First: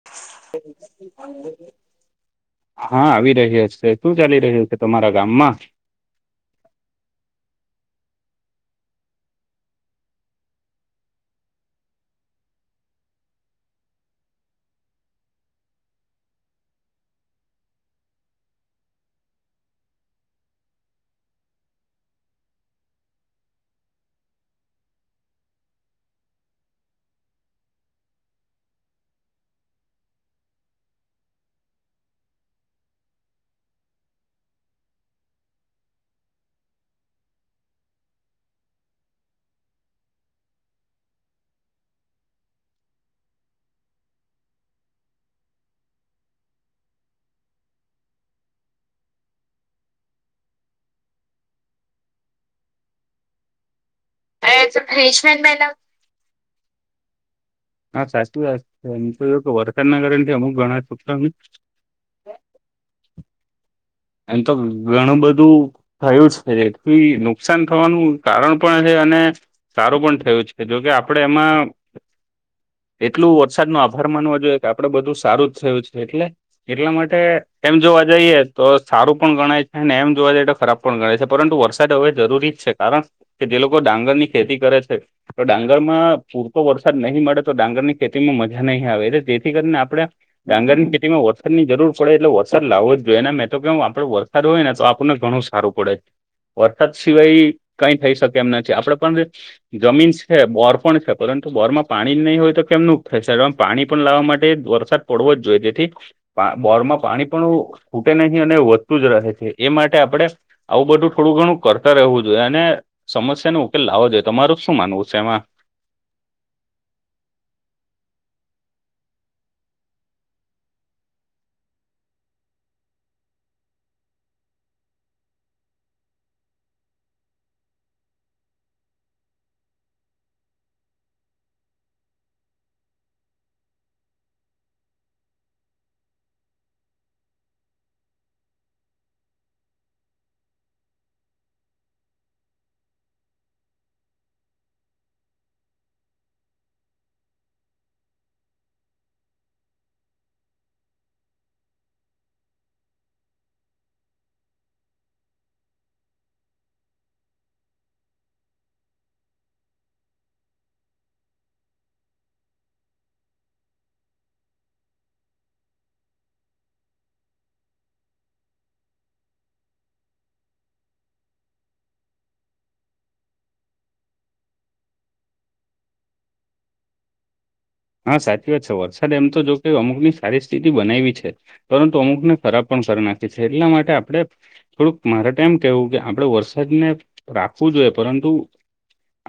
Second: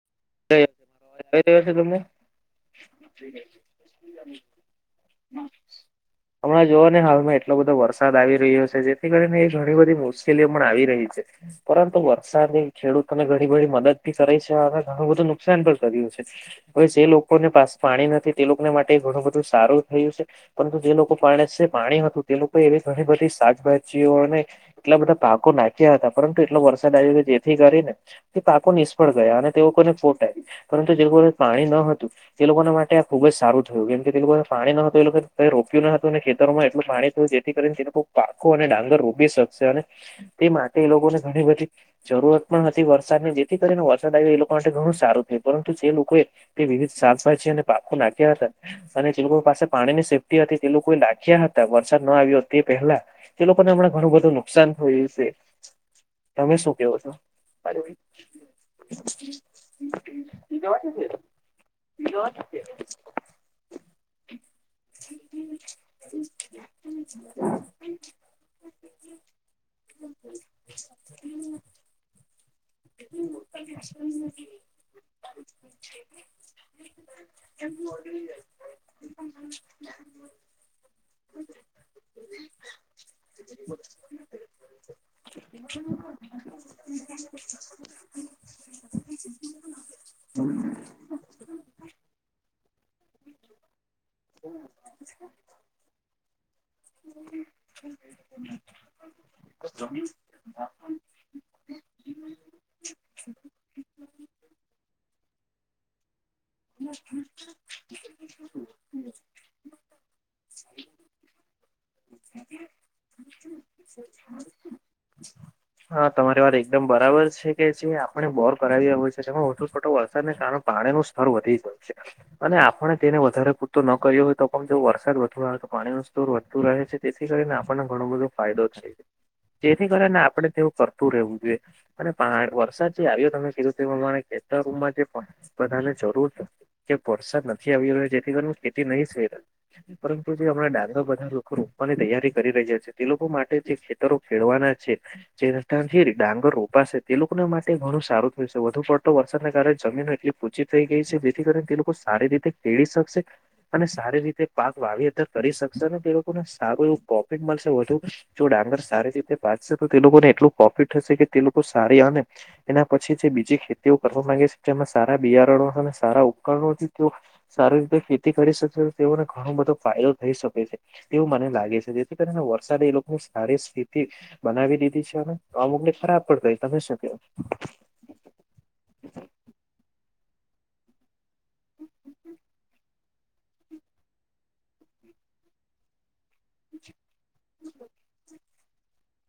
તે [inaudible] કરી દેવાશે તમને? હા, આવી રહ્યા છે. શું ચાલી રહ્યું છે તમારા ગામમાં? હમણાં જોઓ ને હાલમાં એટલો બધો વરસાદ આવી રહ્યો છે જેથી કરીને ઘણી બધી મુશ્કેલી પણ આવી રહી છે. પરંતુ વરસાદ ની ખેડૂત તમે ઘણી બધી મદદી કરે છે અને ઘણું બધું નુકસાન પણ કર્યું છે. હવે જે લોકોને પાસ પાણી નથી તે લોકોને માટે ઘણું બધું સારું થયું છે. પરંતુ જે લોકો પાણી છે પાણી હતું તે લોકો એવી ઘણી બધી શાકભાજી ઓને એટલા બધા પાકો નાખ્યા હતા પરંતુ એટલો વરસાદ આવ્યો કે જેથી કરી ને તે પાકો નિષ્ફળ ગયા અને તે લોકોને ફોટ આવી પરંતુ જે લોકોને પાણી ન હતું. તે લોકોને માટે આ ખુબ જ સારું થયું કેમ કે તે લોકોને પાણી ન હતું એ લોકો રોપ્યું ન હતું અને ખેતરોમાં એટલું પાણી થયું જે થી કરીને તે લોકો પાખું અને ડાંગર રોબી શકશે અને તે માટે એ લોકોને ઘણી બધી જરૂરત પણ હતી વરસાદની જેથી કરીને વરસાદ આવ્યો એ લોક માટે ઘણું સારું થય પરંતુ જે લોકોએ તે વિવિધ શાકભાજી અને પાકો નાખ્યા હતા અને જે લોકો પાસે પાણી ની સેફ્ટી હતી તે લોકો એ લાખ્યા હતા વરસાદ ના આવ્યો તે પહેલા તે લોકોને હમણા ઘણું બધું નુકસાન થયું છે. તમે શું કેવો છો? હા, સાચું વાત એમ તો વરસાદ ના કારણ થી અમુક ગણા પુષ્કર છો ને [unintelligible] એમ તો ઘણું બધું થયું જ છે જેથી નુકસાન થવાનું કારણ પણ છે અને સારું પણ થયું છે જોકે આપડે એમાં એટલું વરસાદ નો આભાર માનવ જોએ આપડે બધું સારું જ થયું છે. એટલે એટલા માટે એમ જોવા જાઈએ તો સારું પણ ગણાય છે અને એમ જોવા જઈએ તો ખરાબ પણ ગણાય છે પરંતુ વરસાદ હવે જરૂરી જ છે કારણ કે જે લોકો ડાંગર ની ખેતી કરે છે તો ડાંગર માં પૂરતો વરસાદ નહીં મળે તો ડાંગર ની ખેતીમાં મજા નહી આવે એટલે જેથી કરીને આપડણે ડાંગર ની ખેતીમાં વરસાદની જરૂર પડે એટલે વરસાદ લાવો જ જોઈએ એ મે તો કેમ આપડો વરસાદ હોય ને તો આપણને ઘણું સારું પડે વરસાદ સિવાય કઈ થઈ શકે એમ નથી આપડે પણ જમીન છે બોર પણ છે પરંતુ બોર માં પાણી નહીં હોય તો કેમ નુ થાય પાણી પણ લાવવા માટે વરસાદ પડવો જ જોઈએ તેથી બોરમાં પાણી પણ નહી અને વધતું જ રહે છે એ માટે આપણે આવું બધું થોડું ઘણું કરતા રહેવું જોઈએ અને સમસ્યા ન લાવો જોઈએ તમાર શું માનવું છે એમાં હા તમારી વાત એકદમ બરાબર છે કે જે આપણે બોર કરાવ્યા હોય છે જેમાં ઓટો છોટો વરસાદ ને કારણ પાણી ન સારૂ વધી શકશે અને આપણે તેને વધારે પૂરતો ન કર્યો હોય તો પણ જો વરસાદ વધુ આવે તો પાણીનું સ્તુર વધતું રહે છે. તેથી કરીને આપણને ઘણો બધો ફાયદો થાય છે. તેથી કરીને આપણે તેવું કરતું રહેવું જોઈએ અને પહાડ પર વરસાદ જે આવ્યો તમે કીધું તે પ્રમાણે ખેતરુમાં જે પા બધાને જરૂર કે વરસાદ નથી આવી રહ્યો જેથી કરીન ખેતી નહી પરંતુ જે હમણા દા [unintelligible] બધા લોકોનું પણની તૈયારી કરી રહ્યા છે તે લોકો માટે જે ખેતરો ખેડવાના છે. જે રસ્તામાંથી ડાંગર રોપાશે તે લોકોને માટે ઘણું સારું થશે વધુ પડતો વરસાદને કારણે જમીન એટલી ઓછી થઈ ગઈ છે. જેથી કરીને તે લોકો સારી રીતે ખેળી શકશે. અને સારી રીતે પાક વાવેઅતર કરી શકશે ને તે લોકોને સારું એવું પ્રોફિટ મળશે વધુ જો ડાંગર સારી રીતે પાકશે તો તે લોકોને એટલું પ્રોફિટ થશે કે તે લોકો સારી અને એના પછી જે બીજી ખેતીઓ કરવા માંગે છે. જેમાં સારા બિયારણો અને સારા ઉપકરણોથી તેઓ સારી રીતે ખેતી કરી શકેશે તો તેઓને ઘણો બધો ફાયદો થઈ શકે છે. તેવું માનવામાં લાગે છે. જેથી કરીને વરસાદ એ લોકોની સારી સ્થિતિ બનાવી દીધી છે અને આમુકની ખરાબ પણ ગય. તમે શું ક્યો? હા સાચી વાત છે. વરસાદ એમ તો જો કે અમુકની સારી સ્થિતિ બનાયવી છે. પરંતુ અમુકને ખરાબ પણ કરી નાખી છે એટલા માટે આપણે થોડુંક મારા એમ કેહવું કે આપડે વરસાદને રાખવું જોઈએ પરંતુ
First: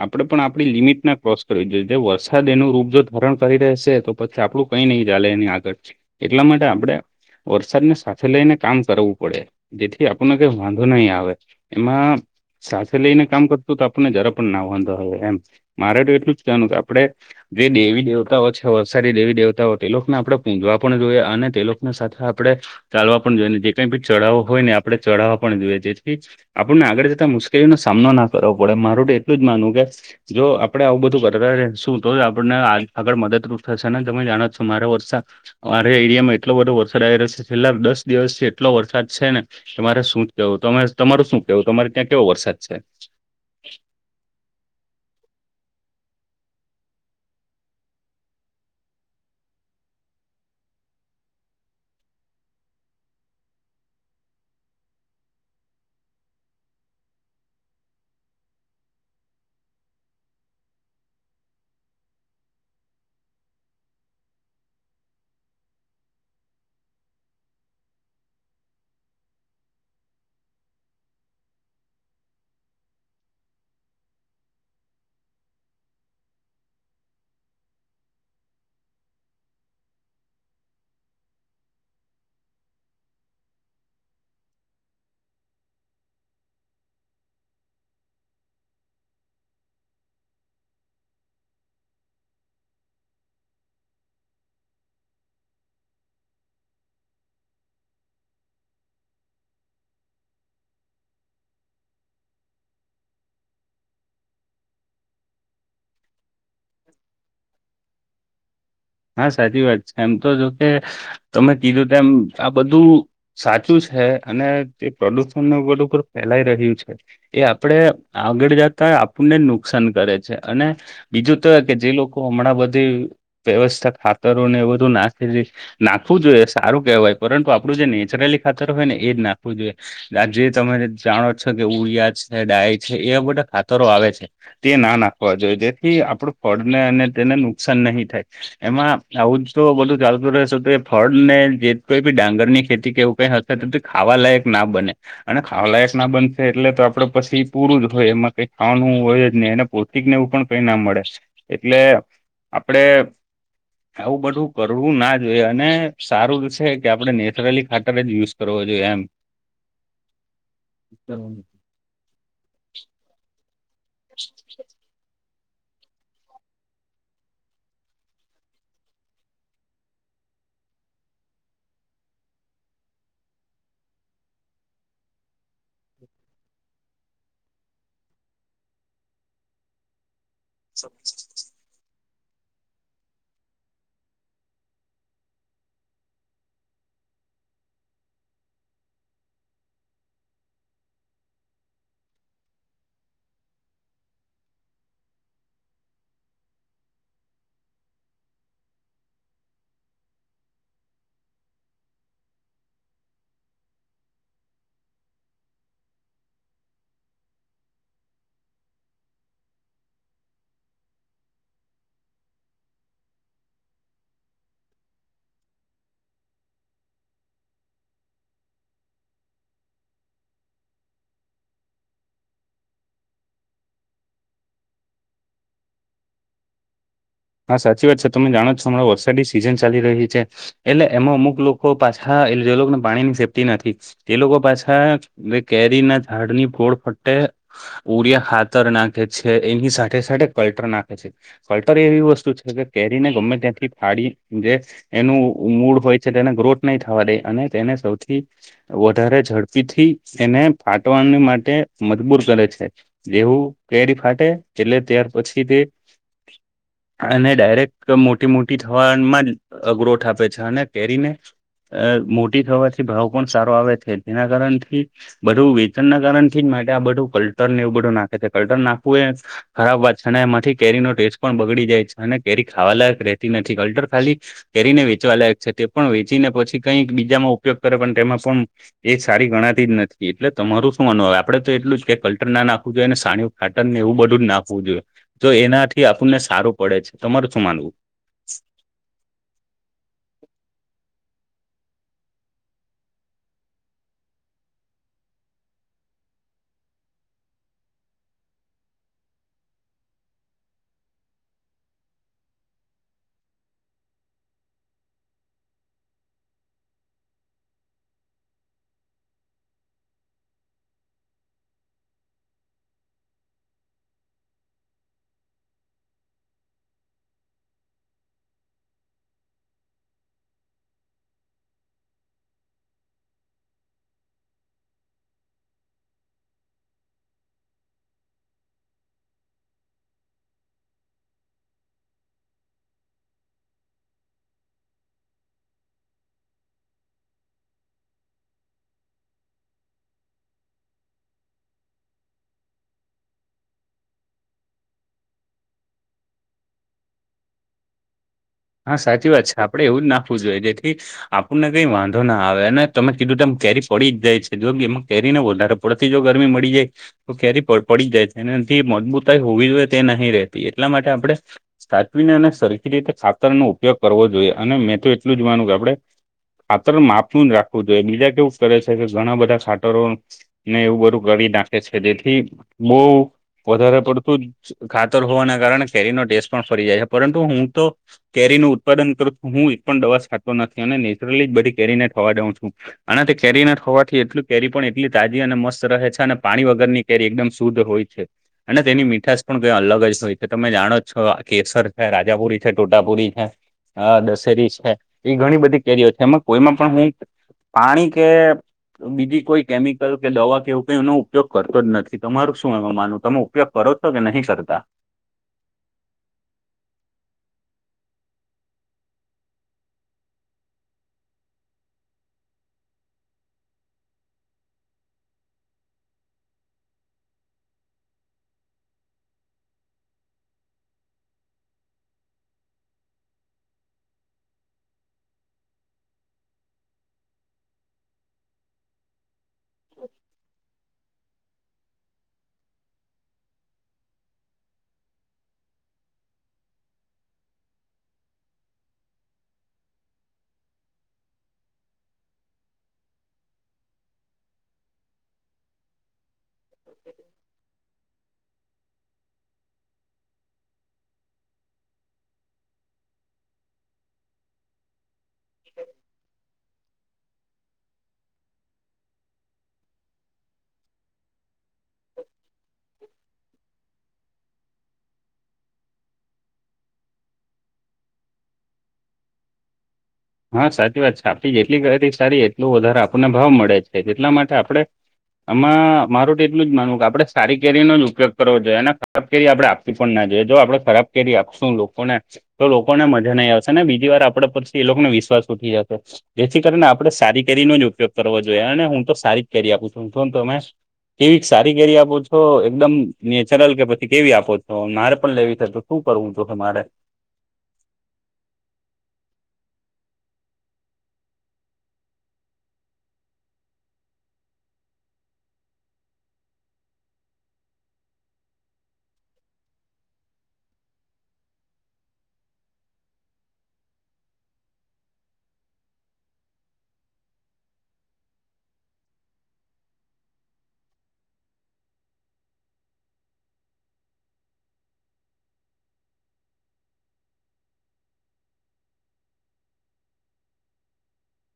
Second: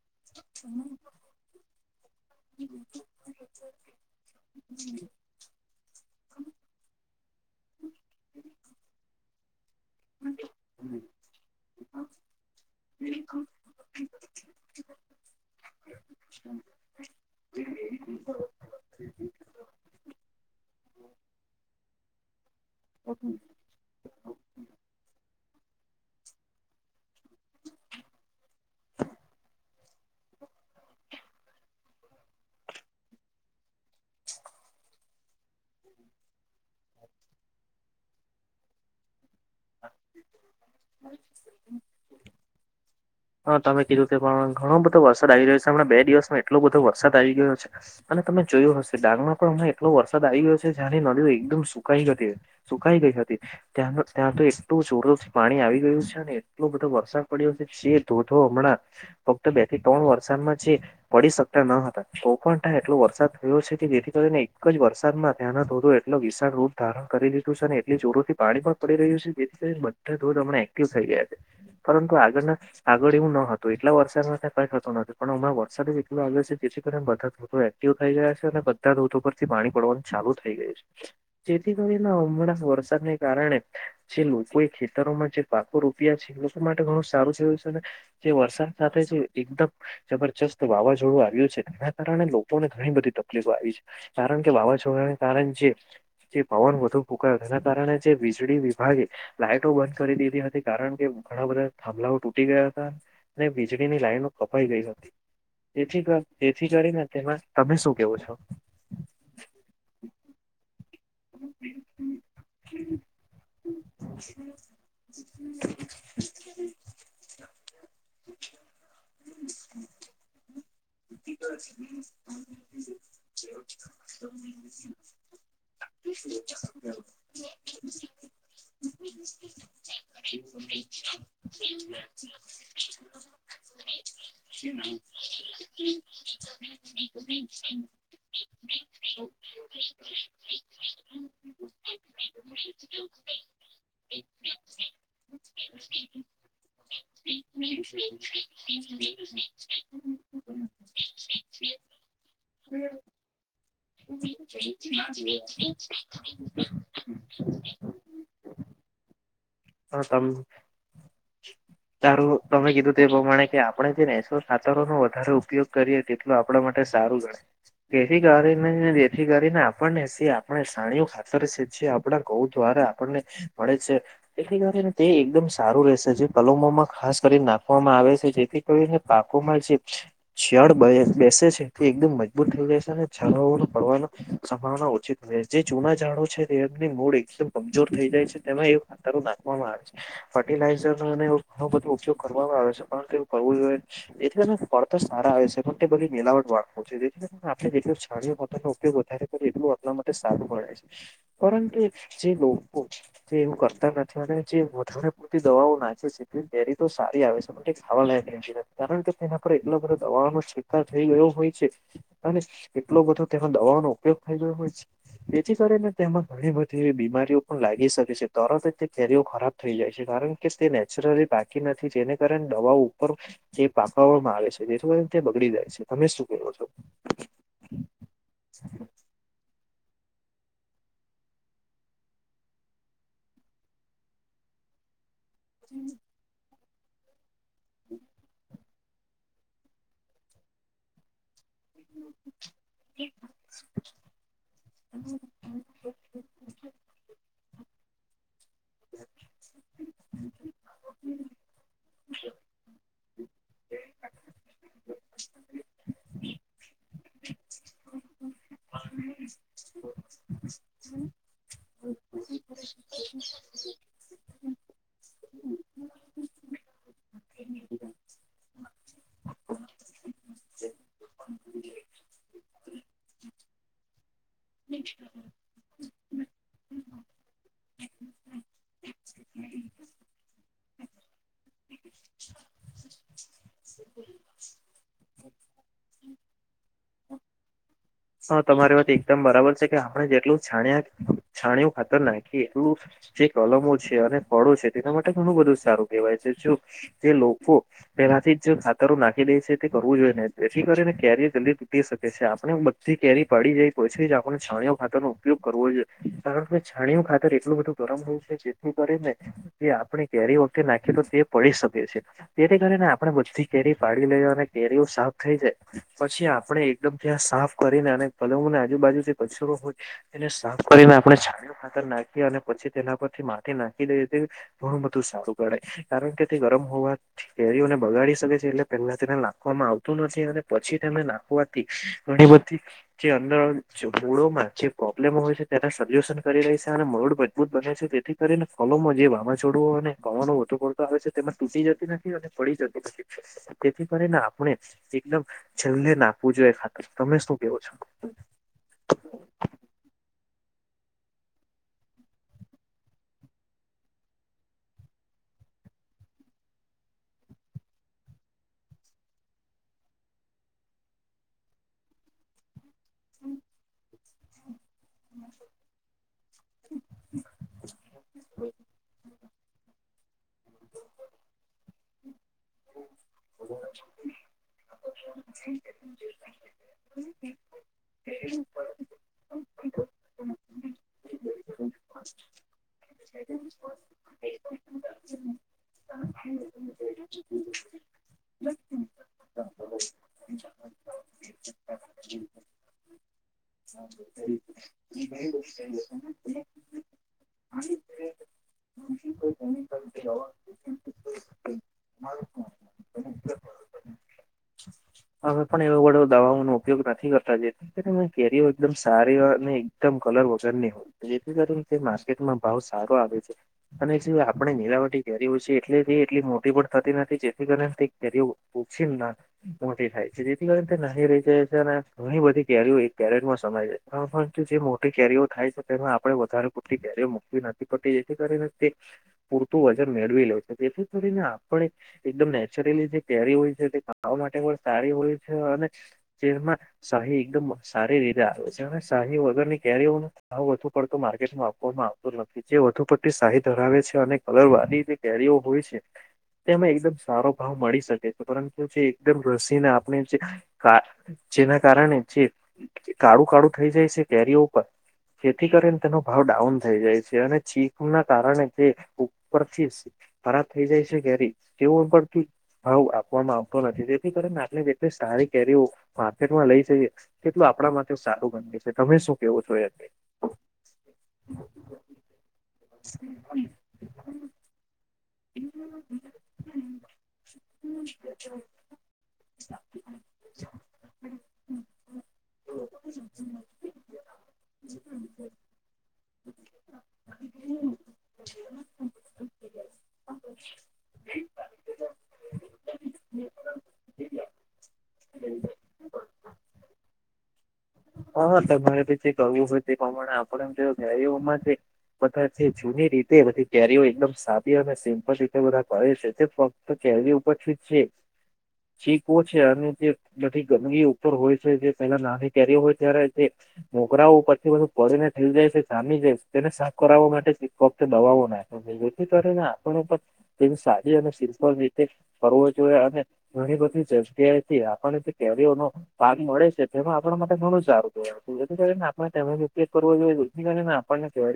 આપણેે પણ આપડી લિમિટના ક્રોસ કરવી જોઈએ. જે વરસાદ એનું રૂપ જો ધા ધારણ કરી રહેશે. તો પછી આપડું કંઈ નહી ચા ચાલે એનાં આગળથી એટલા માટે આપણે વરસાદને સાથે લઈને કામ કરવું પડે જેથી આપણને કઈ વાંધો નહીં આવે. એમાં સાથે લઈને કામ કરતું તો આપણને જરા પણ ના વાંધો આવે એમ. મારે તો એટલું જ કેવાનું કે આપડે જે દેવી દેતાઓ છે વરસાદી દેવી દેવતાઓ તે લોકને આપણે પૂંજવા પણ જોઈએ અને તે લોકને સાથે આપણે છો ચાલવા પણ જોઈએ. અને જે કંઈ ભી ચઢાવો હોય ને આપણે ચઢાવા પણ જોઈએ. જેથી આપણને આગળ જતાં મુશ્કેલીનો સામનો ના કરવો પડે. મારું તો એટલું જ માનવું કે જો આપડે આવું બધું કરતા રહેશું તોજ આપણને આગ આગળ મદદરૂપ થશેને તમે જાણો જ છો. મારે વર્ષા અમારે એરિયામાં એટલો બધો વરસાદ આવી રહ્યો છે. છેલ્લા ડસ ડિવસથી એટલો બધો વરસાદ છે ને કે મારે શું જ કેવું. તમારે તમારું શું કેવું? તમારે ત્યાં કેવો વરસાદ છે? હા. તમે કીધું તે પણ ઘણો બધો વરસાદ આવી રહ્યો છે. હમણા બે ડિવસમાં એટલો બધો વરસાદ આવી ગયો છે. અને તમે જોયો હશે. ડાંગમાં પણ હમણા એટલો વરસાદ આવી ગયો છે જ્યાંની નદીઓ એકદમ સુકાઈ જતી હતી સુકાઈ ગઈ હતી. ત્યાંનો ત્યાં તો એટલું જોરદોરથી પાણી આવી ગયું છે અને એટલો બધો વરસાદ પડ્યો છે. જે ધોધો હમણાં ફક્ત બે થી ત્રણ વરસાદમાં છે. પડી શકતા ન હતા. તોપણ ત્યાં એટલો વરસાદ થયો છે કે જેથી કરીને એક જ વરસાદમાં ત્યાંનાં ધોધો એટલો વિશાળ રૂપ ધારણ કરી લીધું છેને એટલી જોરોથી પાણી પણ પડી રહ્યું છે. જેથી કરીને બધા ધોધ હમણે એક્ટિવ થઈ ગયા છે પરંતુ આગળના આગળ એવું ન હતું. એટલા વરસાદમાં તો કંઈ થતું નહોતું પણ હમણા વરસાદ જ એટલો આવ્યો છે જેથી કરીને બધા ધોધો એ એક્ટિવ થઈ ગયા છે અને બધા ધોધો પરથી પાણી પડવાનું ચાલુ થઈ ગયું છે. જેથી કરીને હમણાં વરસાદને કારણે જે લોકોએ ખેતરોમાં જે પાકો રોપ્યા છે. એ લોકો માટે ઘણું સારું છે જે વરસાદ સાથે છે એકદમ જબરજસ્ત વાવાઝોડું આવ્યું છે. એના કારણે લોકોને ઘણી બધી તકલીફો આવી છે. કારણ કે વાવાઝોડાંને કારણ જે જે પવન વધુ ફૂંકાયો તેના કારણે જે વીજળી વિભાગે લાઈટો બંધ કરી દીધી હતી. કારણ કે ઘણાં બધાં થાંભલાઓ ટૂ ટી ગયા હતા અને વીજળીની લાઈનો કપાઈ ગઈ હતી. તેથી ક તેથી કરીને તેમાં તમે શું કેવો છો? હા, સાચી વાત છે એમ તો જોકે તમે કીધું તેમ આ બધું સાચું છે અને તે પ્રદૂષણ ઉપર ઉપર ફેલાઈ રહ્યું છે. એ આપડે આગળ જતા આપણને નુકસાન કરે છે અને બીજું તો કે જે લોકો હમણાં બધી વ્યવસ્થા ખાતરોને એ બધું નાખલી નાખવું જોઈએ સારું કહેવાય પરંતુ આપડું જે નેચરલી ખાતર હોય ને એ જ નાખવું જોઈએ. આજે તમે જાણો છો કે ઉડિયા છે ડાય છે એવા બધા ખાતરો આવે છે. તે ના નાખવા જોઈએ જેથી આપડું ફળને અને તેને નુકસાન નહીં થાય. એમાં આવું જ તો બધું ચાલતું રહેશે તો ફળ ને જે કોઈ બી ડાંગર ની ખેતી કેવું કઈ હ તેથી ખાવાલાયક ના બને. અને ખાવાલાયક ના બનશે એટલે તો આપડે પછી પૂરું જ હોય એમાં કઈ ખાવાનું હોય જ નહી એના પોસ્ટિકને એવું પણ કઈ ના મળે એટલે આપડે આવું બધું કરવું ના જોઈએ અને સારું છે કે આપડે નેચરલી ખાતર જ યુઝ કરવો જોઈએ એમ. હ તમ તારું તમે કીધું તે પ્રમાણે કે આપ આપડે જે નનેસો ખાતરો નો વધારે ઉપયોગ કરીએ તેટલા આપડા માટે સારું ગણે. જેથી કરીને જેથી કરીને આપણને આપણે સાણી ખાતર તરે સ જે આપડાણા ક થું આપણ ને મડે છે. તેથી કરીને તે એકદમ સારું રહેશે જે કલમોમાં ખાસ કરીને નાખવામાં આવે છે જેથી તો પાકો માં જે છિયાલ બે બેસે છે તે એકદમ મજબૂત થઈ રહે છે અને ઝળ પડવાની સંભાવના ઓછિત હો છે જે જૂના ઝાડો છે તેની મૂડ એકદમ કમજોર થઇ જાય છે તેમાં એ ખાતારો નાખવામાં આવે છે. ફર્ટિલાઈઝર ઘણો બધો ઉપયોગ કરવામાં આવે છે પરંતુ એવું કરવું જોઈએ. એથી એના ફળ તો સારા આવે છે પણ તે બધી મનીલાવટ વાળવ છે જેથી આપણે જેટલ છણી પોનો ઉપયોગ વધારે એટલું એટલા માટે સારું પડે છે કારણ કે જે લોકો જે એવું કર નથી અને જે વધારે પૂરતી દવાઓ નાખે છે ધલી ડેરી તો સારી આવે છે પણ ખાવા લાયક નથી રે કારણ કે તેના પર એટલો બધ દવાનો છીટકાવ થઈ ગયો હોય છે અને કેટલો બધો તે દવા નો ઉપયોગ થઈ ગયો હોય છે તેથી કરીને તેમાં ઘણી બધી એવી બીમારીઓ પણ લાગી શકે છે તરત એ કેરીઓ ખરાબ થઈ જાય છે, કારણ કે તે નેચરલી બાકી નથી, જેને કારણે દવા ઉપર તે પાખવામાં આવે છે, જે થો તે બગડી જાય છે, તમે શું કેવો છો. હા, સાચી વાત છે, તમે જાણો છો, હમણાં વરસાદી સિઝન ચાલી રહી છે. એટલે એમાં અમુક લોકો પાછા એટલે જે લોકોને, પાણીની સેફ્ટ નથી, તે લોકો પાછા કેરીના ઝાડ ની ગોળ ફરતે. ઉરિયા ખાતર નાખે છે, એની સાથે સાથે કલટર નાખે છે. ફલ્ટર એવી વસ્તુ છે કે, કેરીને ગમે ત્યાંથી ફાડી જે એનું. મૂળ હોય છે, તેને ગ્રોથ નહીં થવા દે, અને તેને સૌથી વધારે ઝડપી થી, એને ફાટવાની માટે મજબૂર કરે છે. દેવું, કેરી ફાટે, એટલે ત્યાર પછી તે અને ડાયરેક્ટ મોટી-મોટી થવામાં ગ્રોથ આપે છે, અને કેરીને અ મોટી થવાથી ભાવ પણ સારો આવે છે, તેના કારણથી બધું વેતન ના કારણ થી જ માટે આ બધું કલ્ટર એવું બધું નાખે છે, કલ્ટન નાખવું એ. ખરાબ વાત છે, અને એમાંથી કેરીનો ટેસ્ટ પણ બગડી જાય છે, અને કેરી ખાવાલાયક રહેતી નથી, અલ્ટર ખાલી. તેરીને વેચવાલાયક છે, તે પણ વેચીને પછી કઈક બીજામાં ઉપયોગ કરે, પણ તેમાં પણ એ સારી ગણાતી જ નથી, એટલે તમારું શું અનુભવ આપડે તો, એટલું જ કે કલ્ટર નાખવું જોઈએ ને, સાણ હાટન ને, એવું બધું જ નાખવું જોઈએ, તો એનાથી આપણને સારું પડે છે, તમાર શું માનવું? હા, તમારી વાત એકદમ બરાબર છે કે, આપણે જેટલું છાણ્યા છાણું ખાતર નાખીએ એટલું. જે કલમો છે, અને ફળો છે, તેના માટે ઘણું બધું સારું કહેવાય છે, જો જે લોકો પેલાથી જ જે ખાતરો નાખી દે છે, તે કરવું જોઈએ ને, જેથી કરીને કેરયર જલ્દી તૂટી શકે છે, આપણે થી કેરી પડી જાય, પછી જ આપણે છાણીઓ ખાતર ન ઉપયોગ કરવો જોઈએ, કારણ કે છાણીયો ખાતર એટલું બધું. ગરમ હોય છે, જેથી કરીને જે આપણે કેરી વખતે નાખી તો તે પડી શકે છે. તેથી કરીને આપણે બધી કેરી પાડી લઈએ, અને કેરીઓ સાફ થઈ જાય, પછી આપણે એકદમ ત્યાં સાફ કરીને અને પલંગોને આજુબાજુ જે કચરો હોય, એને સાફ કરીને આપણે ખાતર નાખી, અને પછી તેના પરથી માટી નાખી દઈએ તે. ઘણું બધું સારું કરડે, કારણ કે તે ગરમ હોવા કેરીઓને બગાડી શકે છે, એટલે પહેલા તેને નાખવામાં આવતું નથી, અને પછી તેને નાખવાથી, ઘણી બધ ઠીક. જે અંદર મૂળોમાં જે પ્રોબ્લેમ હોય છે, તેના સોલ્યુશન કરી રહી છે, અને મૂળ મજબૂત બને છે તેથી કરીને ફલોમાં જે વાવાઝાડું અને પવનો વધો પડતા આવે છે, તેમાં તૂટી જતી નથી, અને પડી જતી નથી. તેથી કરીને, આપણે એકદમ છેલ્લે નાખવું જોઈએ, ખાતર તમે શું? કેવો છો? હા, સાચી વાત છે, આપડે એવું જ નાખવું જોઈએ, જેથી આપણને કઈ વાંધો ના આવે, અને તમે કીધું તેમ કેરી પડી જ જાય છે, જો એમાં કેરી ને વધારે ઉપથી જો ગરમી મળી જાય. તો કેરી પડ-પડી જાય છે, એથી મજબૂતાઈ હોવી જોઈએ, તે નહી રહેતી, એટલા માટે આપડે સાચવીને, અને સરખી રીતે ખાતરનો ઉપયોગ કરવો જોઈએ, અને મેતો એ ટલું જ માનું કે, આપડે આતર માપું રાખવું જોઈએ, બીજા કેવું કરે છે, કે ઘણા બધા ખા તરો ને એવું બધું કરી નાખે છે, જેથી બઉ વધારે પડતું જ ખાતર હોવાના, કારણે કેરીનો ટેસ્ટ પણ ફરી જાય છે, પરંતુ હું તો કેરીનું ઉત્પાદન કરું છું, હું એક પણ દવા છાંટતો નથી, અને નેચરલી બધી કેરીને થવા દઉં છું. અને તે કેરી ના થવાથી, એટલું કેરી પણ એટલી તાજી અને મસ્ત રહે છે, અને પાણી વગરની કેરી એકદમ શુદ્ધ હોય છે. અને તેની મીઠાશ પણ કઈ અલગ જ હો કે, તમે જાણો જ છો, કેસર છે, રાજાપુરી છે, ટો તાપુરી છે, દશેરી છે, એ ઘણી બધી કેરીઓ છે, એમાં કોઈમાં પણ હું પાણી કે બીજી કોઈ કેમિકલ કે દવા કેવું કઈ એનો ઉપયોગ કરતો જ નથી તમારું શું એનું માનવુ તમો પયોગ કરો છો કે નહી કરતા અમે પણ એવો [unintelligible] દવાઓ નો ઉપયોગ નથી કરતા જે [unintelligible] કેરીઓ એકદમ સારી હોય અને એકદમ કલર વગરની હોય જેથી કરી તે માર્કેટમાં ભાવ સારો આવે છે અને જે આપણે નીરાવટી કરીઓ છે એટલે તે એટલી મોટી પણ થતી નથી જેથી કરીને તે કેરીઓ ઓછી ના મોટી થાય છે જેથી કરીને તે નાની રહી જાય છે અને ઘણી બધી કેરીઓ એક કેરેટમા સમાય જાય હા પરંતુ જે મોટી કેરીઓ થાય છે તેમાં આપડે વધારે પૂરતી કેરીઓ મૂકવી નથી પડતી જેથી કરીને તે પૂરતું વજન મેળવી લે છે જેથી કરીને આપણે એકદમ નેચરલી જે કેરી હોય છે તે ખાવા માટે પણ સારી હોય છે અને જેમાં શાહી એકદમ સારી રીતે આવે છે અને શાહી વગરની કેરીઓ ને ભાવ વધુ પડતો માર્કેટમાં આપવામાં આવતો જ નથી જે વધુ પડતી શાહી ધરાવે છે અને કલર વાળી જે કેરીઓ હોય છે તેમાં એકદમ સારો ભાવ મળી શકે છે પરંતુ જે એકમ રસીને આપણે જે જેના કારણે જે કાળુ કાળુ થઈ જાય છે કેરીઓ ઉપર જેથી કરીને તેનો ભાવ ડાઉન થઈ જાય છે અને ચીકુના કારણે તે ઉપરથી ખરાબ થઈ જાય છે કેરી તેવો ઉપરથી ભાવ આપવામાં આવતો નથી તે થી કરીને આપણે જેટલી સારી કેરીઓ માર્કેટમાં લઈ જઈએ તેટલું આપણા માટે સારું બને છે તમે શું કેવુ [unintelligible] હા સાચી વાત છે આપડી જેટલી કેરી સારી એટલું વધારે આપણને ભાવ મળે છે એટલા માટે આપડે આમાં મારું તો એટલું જ માનવું કે આપડે સારી કેરીનો જ ઉપયોગ કરવો જોઈએ અને ખરાબ કેરી આપડે આપવી પણ ના જોઈએ જો આપડે ખરાબ કેરી આપશું લોકોને તો લોકોને મજા નઈ આવશે ને બીજી વાર આપડે પછી એ લોકોને વિ શ્વાસ ઉઠી જશે જેથી કરીને આપે સારી કેરીનો જ ઉપયોગ કરવો જોઈએ અને હું તો સારી કરી આપું છું અને તમે કેવી સારી કેેરી આપો છો એકદમ નેચરલ કે પછી કેવી આપો છો મારે પણ લેવી થતું. શું કરવું જો હ મારે? હા તમારે પછી કરવું હોય તે પ્રમાણે આપણેમ જો ગયમાં છે. બધા જે જૂની રીતે બધી કેરીઓ એકદમ સારી અને સિમ્પલ રીતેલે બધા કરે છે તે ફક્ત કેરી ઉપરછ જ છે. શીકવ છે અનેન જે. બી ગંદગી ઉપર હોય છે જે પેલા નાની કેરીયો હોય ત્યારે જે મોકરા પછી બછું પડીને થઈ જાય છે સામી જાય તેને સાફ કરાવવા માટે એક વખતે દબો નાખ જેથી કરીને આપણ પણ તેની સાદી અને સિફ રીતે કરવો જોઈએ અને ઘણી બધી જગ્યાએ થી આપણને જે કેરીઓનો ફાર્ મળે છે તેમાં આપણા માટે ઘણું સારું થું એું ને આપણેિક કરવો જોઈએ. આપણને કેરીઓ